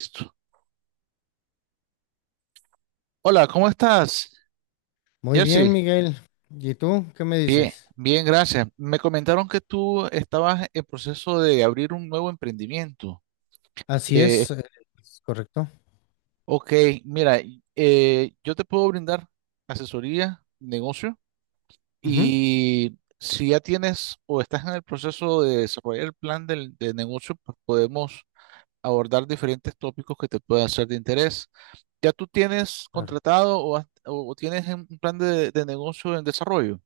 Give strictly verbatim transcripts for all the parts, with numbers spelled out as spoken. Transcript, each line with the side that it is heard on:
right: Listo. Hola, ¿cómo estás,
left: Muy bien,
right: Jersey?
left: Miguel. ¿Y tú qué me
right: Bien,
left: dices?
right: bien, gracias. Me comentaron que tú estabas en proceso de abrir un nuevo emprendimiento.
left: Así
right: Eh,
left: es, eh, es correcto.
right: ok, mira, y- eh, yo te puedo brindar asesoría, negocio,
left: Ujú,
right: y si ya tienes o estás en el proceso de desarrollar el plan del, de negocio, pues podemos abordar diferentes tópicos que te puedan ser de interés. ¿Ya tú tienes
left: claro.
right: contratado o, has- o tienes un plan de de negocio en desarrollo?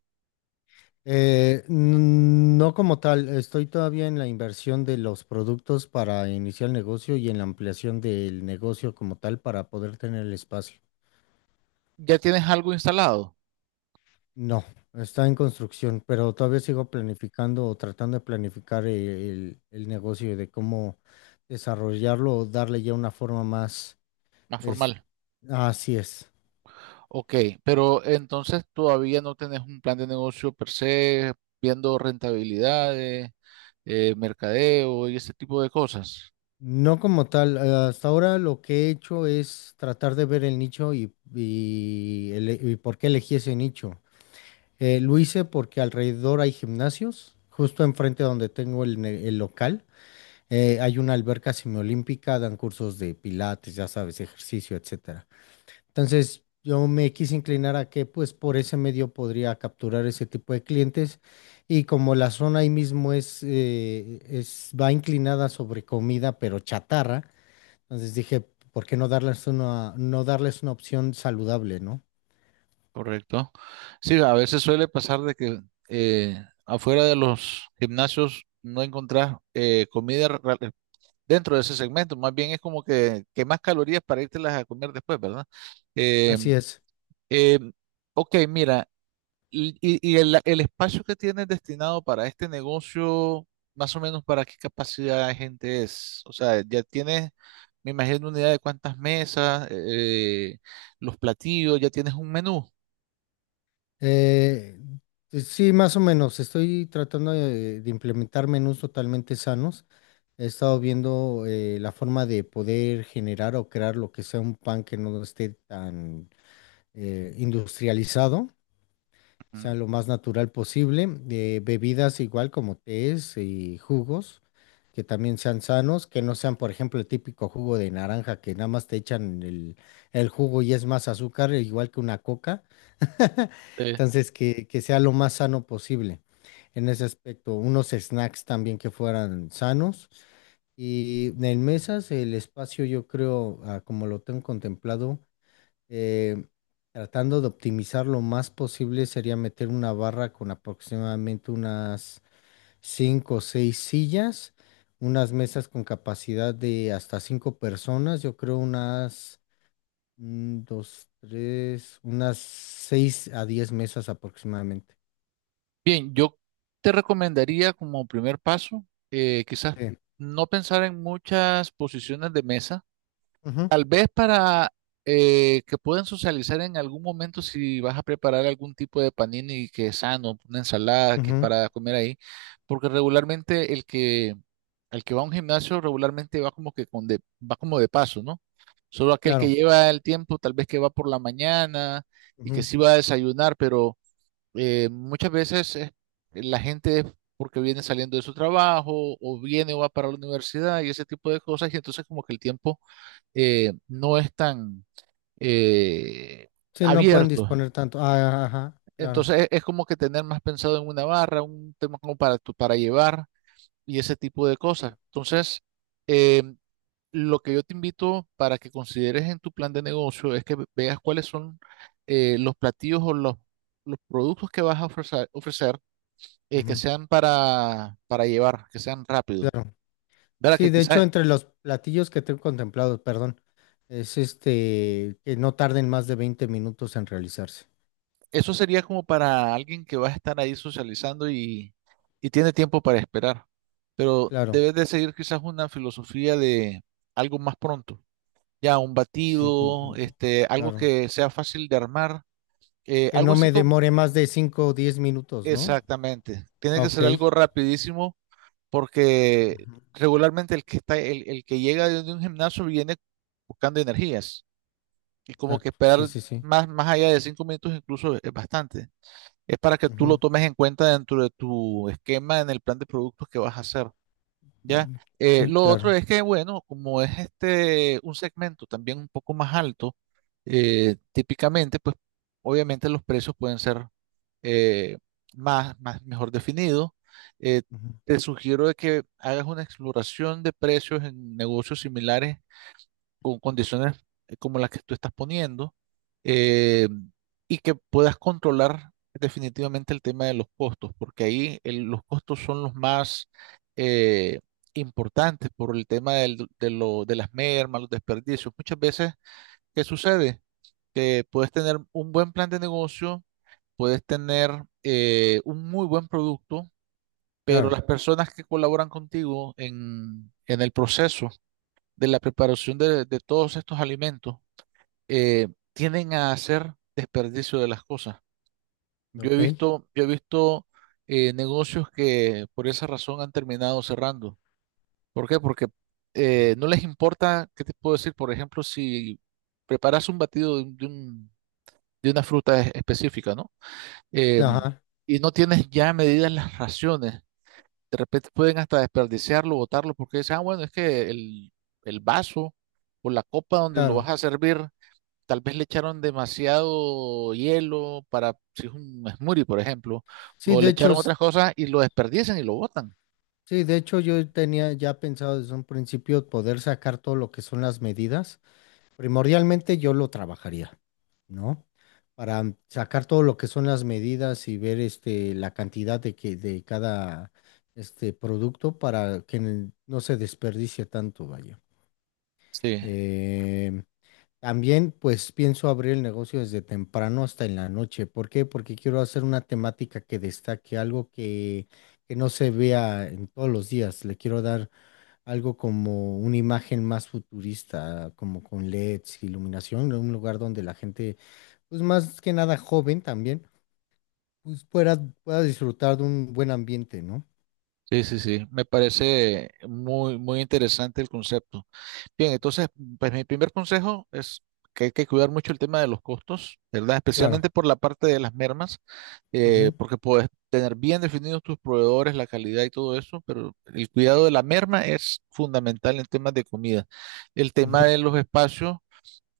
left: Eh, n- no como tal, estoy todavía en la inversión de los productos para iniciar el negocio y en la ampliación del negocio como tal para poder tener el espacio.
right: Ya tienes algo instalado,
left: No, está en construcción, pero todavía sigo planificando o tratando de planificar eh, el, el negocio de cómo desarrollarlo o darle ya una forma más.
right: más
left: es-
right: formal.
left: Así es.
right: Ok, pero entonces todavía no tenés un plan de negocio per se, viendo rentabilidades, eh, mercadeo y ese tipo de cosas,
left: No como tal, eh, hasta ahora lo que he hecho es tratar de ver el nicho y, y ele- y por qué elegí ese nicho. Eh, lo hice porque alrededor hay gimnasios, justo enfrente donde tengo el, ne- el local, eh, hay una alberca semiolímpica, dan cursos de pilates, ya sabes, ejercicio, etcétera. Entonces yo me quise inclinar a que pues por ese medio podría capturar ese tipo de clientes y como la zona ahí mismo es, eh, es va inclinada sobre comida, pero chatarra. Entonces dije, ¿por qué no darles una, ¿no darles una opción saludable, ¿no?
right: ¿correcto? Sí, a veces suele pasar de que eh, afuera de los gimnasios no encontrás eh, comida ra- dentro de ese segmento, más bien es como que, que más calorías para las a comer después, ¿verdad? Eh,
left: Así es.
right: eh, ok, mira. Y, y- y el, el espacio que tienes destinado para este negocio, más o menos para qué capacidad de gente es. O sea, ya tienes, me imagino, una idea de cuántas mesas, eh, los platillos, ya tienes un menú.
left: Eh, pues sí, más o menos. Estoy tratando de, de implementar menús totalmente sanos. He estado viendo eh, la forma de poder generar o crear lo que sea un pan que no esté tan eh, industrializado, o
right: Ujú.
left: sea, lo más natural posible. Eh, bebidas igual como tés y jugos, que también sean sanos, que no sean, por ejemplo, el típico jugo de naranja, que nada más te echan el, el jugo y es más azúcar, e igual que una coca.
right: Eh,
left: Entonces, que, que sea lo más sano posible en ese aspecto. Unos snacks también que fueran sanos. Y en mesas, el espacio, yo creo, ah, como lo tengo contemplado, eh, tratando de optimizar lo más posible sería meter una barra con aproximadamente unas cinco o seis sillas, unas mesas con capacidad de hasta cinco personas, yo creo unas mm, dos, tres, unas seis a diez mesas aproximadamente.
right: bien, yo te recomendaría como primer paso, eh, quizás
left: Sí.
right: no pensar en muchas posiciones de mesa.
left: Ujú,
right: Tal vez para eh, que puedan socializar en algún momento si vas a preparar algún tipo de panini que es sano, una ensalada que es
left: ujú,
right: para comer ahí, porque regularmente el que, el que va a un gimnasio regularmente va como que con de, va como de paso, ¿no? Solo aquel que
left: claro.
right: lleva el tiempo, tal vez que va por la mañana y que
left: Ujú.
right: sí va a desayunar, pero eh, muchas veces eh, la gente es porque viene saliendo de su trabajo o viene o va para la universidad y ese tipo de cosas, y entonces como que el tiempo eh, no es tan eh,
left: Sí, no pueden
right: abierto.
left: disponer tanto. Ah, ajá, claro.
right: Entonces es, es como que tener más pensado en una barra, un tema como para, tu- para llevar y ese tipo de cosas. Entonces, eh, lo que yo te invito para que consideres en tu plan de negocio es que ve- veas cuáles son eh, los platillos o los, los productos que vas a ofrecer, ofrecer, eh, que
left: Ujú,
right: sean para, para llevar, que sean rápidos.
left: claro.
right: ¿Verdad?
left: Sí,
right: Que
left: de hecho,
right: quizás
left: entre los platillos que tengo contemplados, perdón, es este, que no tarden más de veinte minutos en realizarse.
right: eso sería como para alguien que va a estar ahí socializando y, y tiene tiempo para esperar. Pero
left: Claro,
right: debes de seguir quizás una filosofía de algo más pronto. Ya un
left: sí, cu-
right: batido,
left: cu-
right: este, algo
left: claro.
right: que sea fácil de armar, eh,
left: ¿Que
right: algo
left: no
right: así
left: me
right: como,
left: demore más de cinco o diez minutos, no?
right: exactamente. Tiene que
left: Ok,
right: ser algo rapidísimo porque
left: ujú.
right: regularmente el que está, el, el que llega de un gimnasio viene buscando energías y como que
left: Exacto, sí,
right: esperar
left: sí, sí.
right: más, más allá de cinco minutos incluso es bastante. Es para que tú lo
left: Ujú,
right: tomes en cuenta dentro de tu esquema en el plan de productos que vas a hacer, ¿ya?
left: mm,
right: Eh,
left: sí,
right: lo otro
left: claro,
right: es que, bueno, como es este un segmento también un poco más alto, eh, típicamente, pues obviamente los precios pueden ser eh, más, más mejor definidos. Eh,
left: ujú,
right: te sugiero de que hagas una exploración de precios en negocios similares con condiciones eh, como las que tú estás poniendo, eh, y que puedas controlar definitivamente el tema de los costos, porque ahí el- los costos son los más eh, importantes por el tema del- de, lo- de las mermas, los desperdicios. Muchas veces, ¿qué sucede? Que puedes tener un buen plan de negocio, puedes tener eh, un muy buen producto, pero
left: claro,
right: las personas que colaboran contigo en, en el proceso de la preparación de de todos estos alimentos, eh, tienden a hacer desperdicio de las cosas. Yo he
left: ok.
right: visto, yo he visto eh, negocios que por esa razón han terminado cerrando. ¿Por qué? Porque eh, no les importa, ¿qué te puedo decir? Por ejemplo, si preparas un batido de, un- de un- de una fruta es- específica, ¿no? Eh,
left: Ajá,
right: y no tienes ya medidas las raciones, de repente pueden hasta desperdiciarlo, botarlo, porque dicen, ah, bueno, es que el, el vaso o la copa donde lo vas
left: claro.
right: a servir. Tal vez le echaron demasiado hielo para si es un smoothie, por ejemplo,
left: Sí,
right: o le
left: de hecho,
right: echaron
left: s-
right: otras cosas y lo desperdician y lo botan.
left: sí, de hecho yo tenía ya pensado desde un principio poder sacar todo lo que son las medidas. Primordialmente yo lo trabajaría, ¿no? Para sacar todo lo que son las medidas y ver este, la cantidad de, que, de cada este, producto para que n- no se desperdicie tanto, vaya.
right: Sí,
left: Eh, también pues pienso abrir el negocio desde temprano hasta en la noche. ¿Por qué? Porque quiero hacer una temática que destaque, algo que, que no se vea en todos los días. Le quiero dar algo como una imagen más futurista, ah, como con L E Ds, iluminación, un lugar donde la gente, pues más que nada joven también, pues pueda, pueda disfrutar de un buen ambiente, ¿no?
right: sí, sí, sí. Me parece muy, muy interesante el concepto. Bien, entonces, pues mi primer consejo es que hay que cuidar mucho el tema de los costos, ¿verdad?
left: Claro.
right: Especialmente por la parte de las mermas, eh,
left: Ujú,
right: porque puedes tener bien definidos tus proveedores, la calidad y todo eso, pero el cuidado de la merma es fundamental en temas de comida. El tema de
left: ujú.
right: los espacios.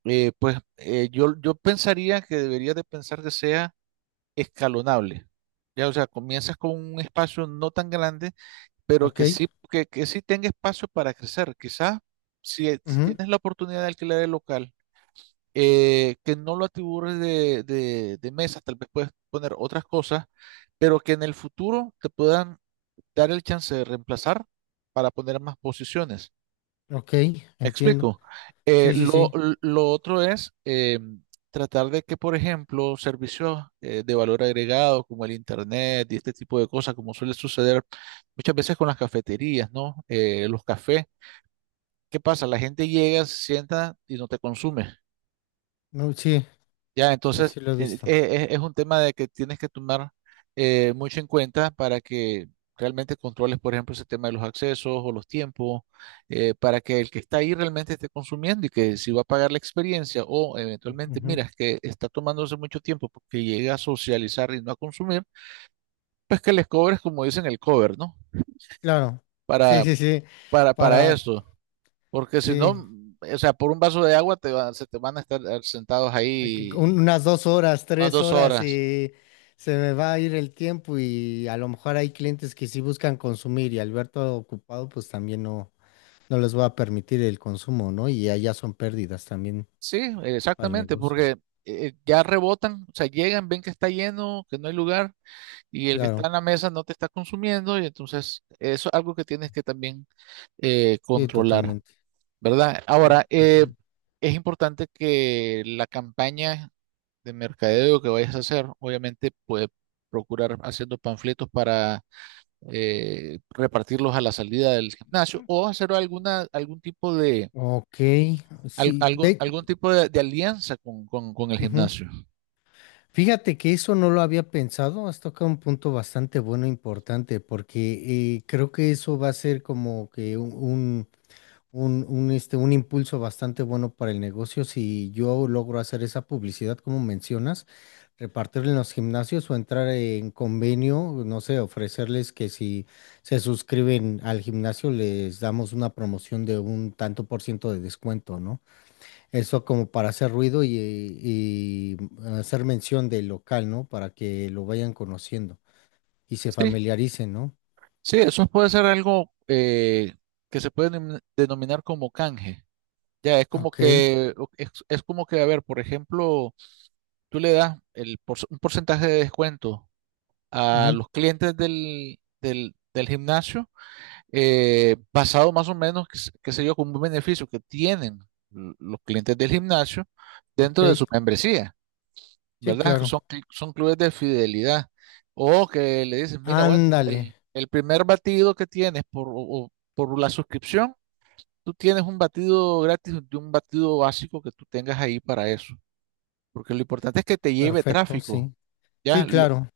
right: Eh, pues eh, yo, yo pensaría que deberías de pensar que sea escalonable. Ya, o sea, comienzas con un espacio no tan grande, pero
left: Ok,
right: que sí, que, que sí tenga espacio para crecer. Quizás si, eh, si
left: ujú,
right: tienes la oportunidad de alquilar el local, eh, que no lo atibures de, de, de mesas, tal vez puedes poner otras cosas, pero que en el futuro te puedan dar el chance de reemplazar para poner más posiciones.
left: ok,
right: Me
left: entiendo.
right: explico. Eh,
left: Sí, sí,
right: lo,
left: sí.
right: lo otro es eh, tratar de que, por ejemplo, servicios eh, de valor agregado como el Internet y este tipo de cosas, como suele suceder muchas veces con las cafeterías, ¿no? Eh, los cafés. ¿Qué pasa? La gente llega, se sienta y no te consume.
left: No, sí,
right: Ya,
left: sí,
right: entonces
left: sí lo he
right: eh,
left: visto.
right: eh, es un tema de que tienes que tomar eh, mucho en cuenta para que realmente controles, por ejemplo, ese tema de los accesos o los tiempos, eh, para que el que está ahí realmente esté consumiendo y que si va a pagar la experiencia o eventualmente
left: Ujú,
right: miras que está tomándose mucho tiempo porque llega a socializar y no a consumir, pues que les cobres, como dicen, el cover, ¿no?
left: claro. Sí,
right: Para,
left: sí, sí.
right: para, para
left: Para,
right: eso. Porque si no,
left: sí.
right: mm, o sea, por un vaso de agua te va- se te van a estar eh, sentados
left: Aquí un-
right: ahí
left: Unas dos horas,
right: unas
left: tres
right: dos
left: horas
right: horas.
left: y se me va a ir el tiempo y a lo mejor hay clientes que sí buscan consumir y Alberto ocupado pues también no, no les va a permitir el consumo, ¿no? Y allá son pérdidas también
right: Sí,
left: para el
right: exactamente,
left: negocio.
right: porque eh, ya rebotan, o sea, llegan, ven que está lleno, que no hay lugar y el que está
left: Claro,
right: en la mesa no te está consumiendo y entonces eso es algo que tienes que también eh,
left: sí,
right: controlar,
left: totalmente.
right: ¿verdad?
left: Sí,
right: Ahora,
left: sí,
right: eh,
left: sí.
right: es importante que la campaña de mercadeo que vayas a hacer, obviamente, pues procurar haciendo panfletos para eh, repartirlos a la salida del gimnasio o hacer alguna, algún tipo de
left: Ok,
right: al-
left: sí.
right: algún,
left: De-
right: algún tipo de, de alianza con, con- con el
left: ujú.
right: gimnasio.
left: Fíjate que eso no lo había pensado, has tocado un punto bastante bueno, e importante, porque eh, creo que eso va a ser como que un, un un, un, este, un impulso bastante bueno para el negocio si yo logro hacer esa publicidad, como mencionas, repartirla en los gimnasios o entrar en convenio, no sé, ofrecerles que si se suscriben al gimnasio les damos una promoción de un tanto por ciento de descuento, ¿no? Eso como para hacer ruido y, y hacer mención del local, ¿no? Para que lo vayan conociendo y se
right: Sí,
left: familiaricen, ¿no?
right: sí, eso puede ser algo eh, que se puede denom- denominar como canje. Ya, es como
left: Ok,
right: que, o- es, es como que, a ver, por ejemplo, tú le das el, por- un porcentaje de descuento a
left: ujú,
right: los clientes del, del, del gimnasio, eh, basado más o menos, qué sé qué sé yo, con un beneficio que tienen l- los clientes del gimnasio
left: ok,
right: dentro de su membresía.
left: sí,
right: ¿Verdad? Que
left: claro.
right: son, cl- son clubes de fidelidad. O que le dicen, mira, bueno,
left: Ándale.
right: el, el primer batido que tienes por, o- o por la suscripción, tú tienes un batido gratis de un batido básico que tú tengas ahí para eso. Porque lo importante es que te lleve
left: Perfecto, sí.
right: tráfico, ¿ya?
left: Sí,
right: Lo-
left: claro.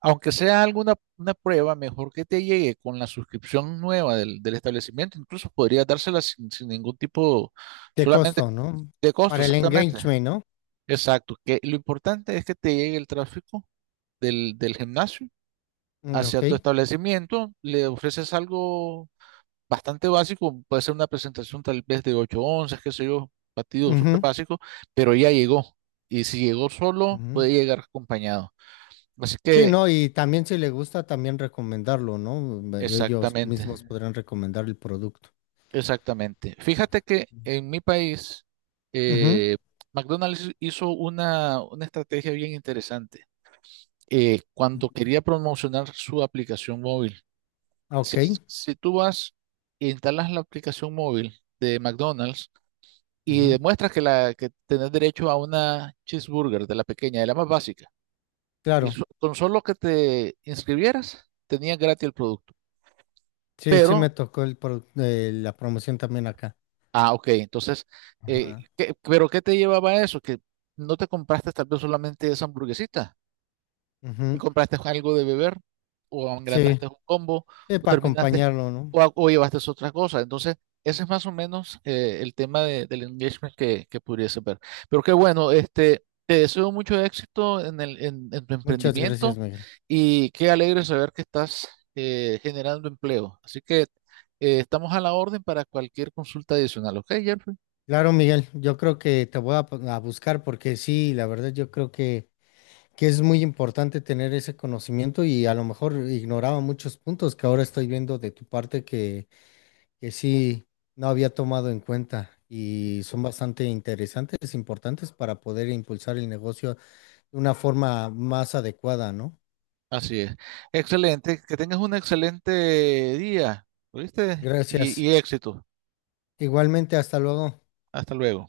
right: aunque sea alguna una prueba, mejor que te llegue con la suscripción nueva del, del establecimiento. Incluso podría dársela sin, sin ningún tipo,
left: De
right: solamente
left: costo, ¿no?
right: de costo,
left: Para el
right: exactamente.
left: engagement, ¿no?
right: Exacto. Que lo importante es que te llegue el tráfico del, del gimnasio
left: Mm,
right: hacia
left: ok.
right: tu establecimiento, le ofreces algo bastante básico, puede ser una presentación tal vez de ocho onzas, qué sé yo, batido súper
left: Ujú,
right: básico, pero ya llegó. Y si llegó solo,
left: ujú.
right: puede llegar acompañado. Así
left: Sí,
right: que,
left: no, y también si le gusta, también recomendarlo, ¿no? Me- Ellos
right: exactamente,
left: mismos podrán recomendar el producto.
right: exactamente. Fíjate que en mi país,
left: Ujú,
right: eh, McDonald's hizo una, una estrategia bien interesante, eh, cuando quería promocionar su aplicación móvil. Si,
left: ok.
right: si tú vas e instalas la aplicación móvil de McDonald's y
left: Ujú,
right: demuestras que, la, que tenés derecho a una cheeseburger de la pequeña, de la más básica, y
left: claro.
right: so- con solo que te inscribieras, tenías gratis el producto.
left: Sí, sí
right: Pero,
left: me tocó el pro- eh, la promoción también acá.
right: ah, ok, entonces, eh,
left: Ajá.
right: ¿qué- pero ¿qué te llevaba a eso? Que no te compraste tal vez solamente esa hamburguesita, y
left: Ujú,
right: compraste algo de beber, o
left: sí,
right: engrandaste un combo,
left: sí,
right: o
left: para
right: terminaste,
left: acompañarlo, ¿no?
right: o, a- o llevaste otra cosa. Entonces, ese es más o menos eh, el tema de- del engagement que, que pudiese ver. Pero qué bueno, este, te deseo mucho éxito en el, en, en tu
left: Muchas gracias,
right: emprendimiento
left: Miguel.
right: y qué alegre saber que estás eh, generando empleo. Así que eh, estamos a la orden para cualquier consulta adicional, ¿ok, Jeffrey?
left: Claro, Miguel, yo creo que te voy a, p- a buscar porque sí, la verdad yo creo que... que es muy importante tener ese conocimiento y a lo mejor ignoraba muchos puntos que ahora estoy viendo de tu parte que, que sí no había tomado en cuenta y son bastante interesantes, importantes para poder impulsar el negocio de una forma más adecuada, ¿no?
right: Así es. Excelente. Que tengas un excelente día, ¿oíste? Y,
left: Gracias.
right: y éxito.
left: Igualmente, hasta luego.
right: Hasta luego.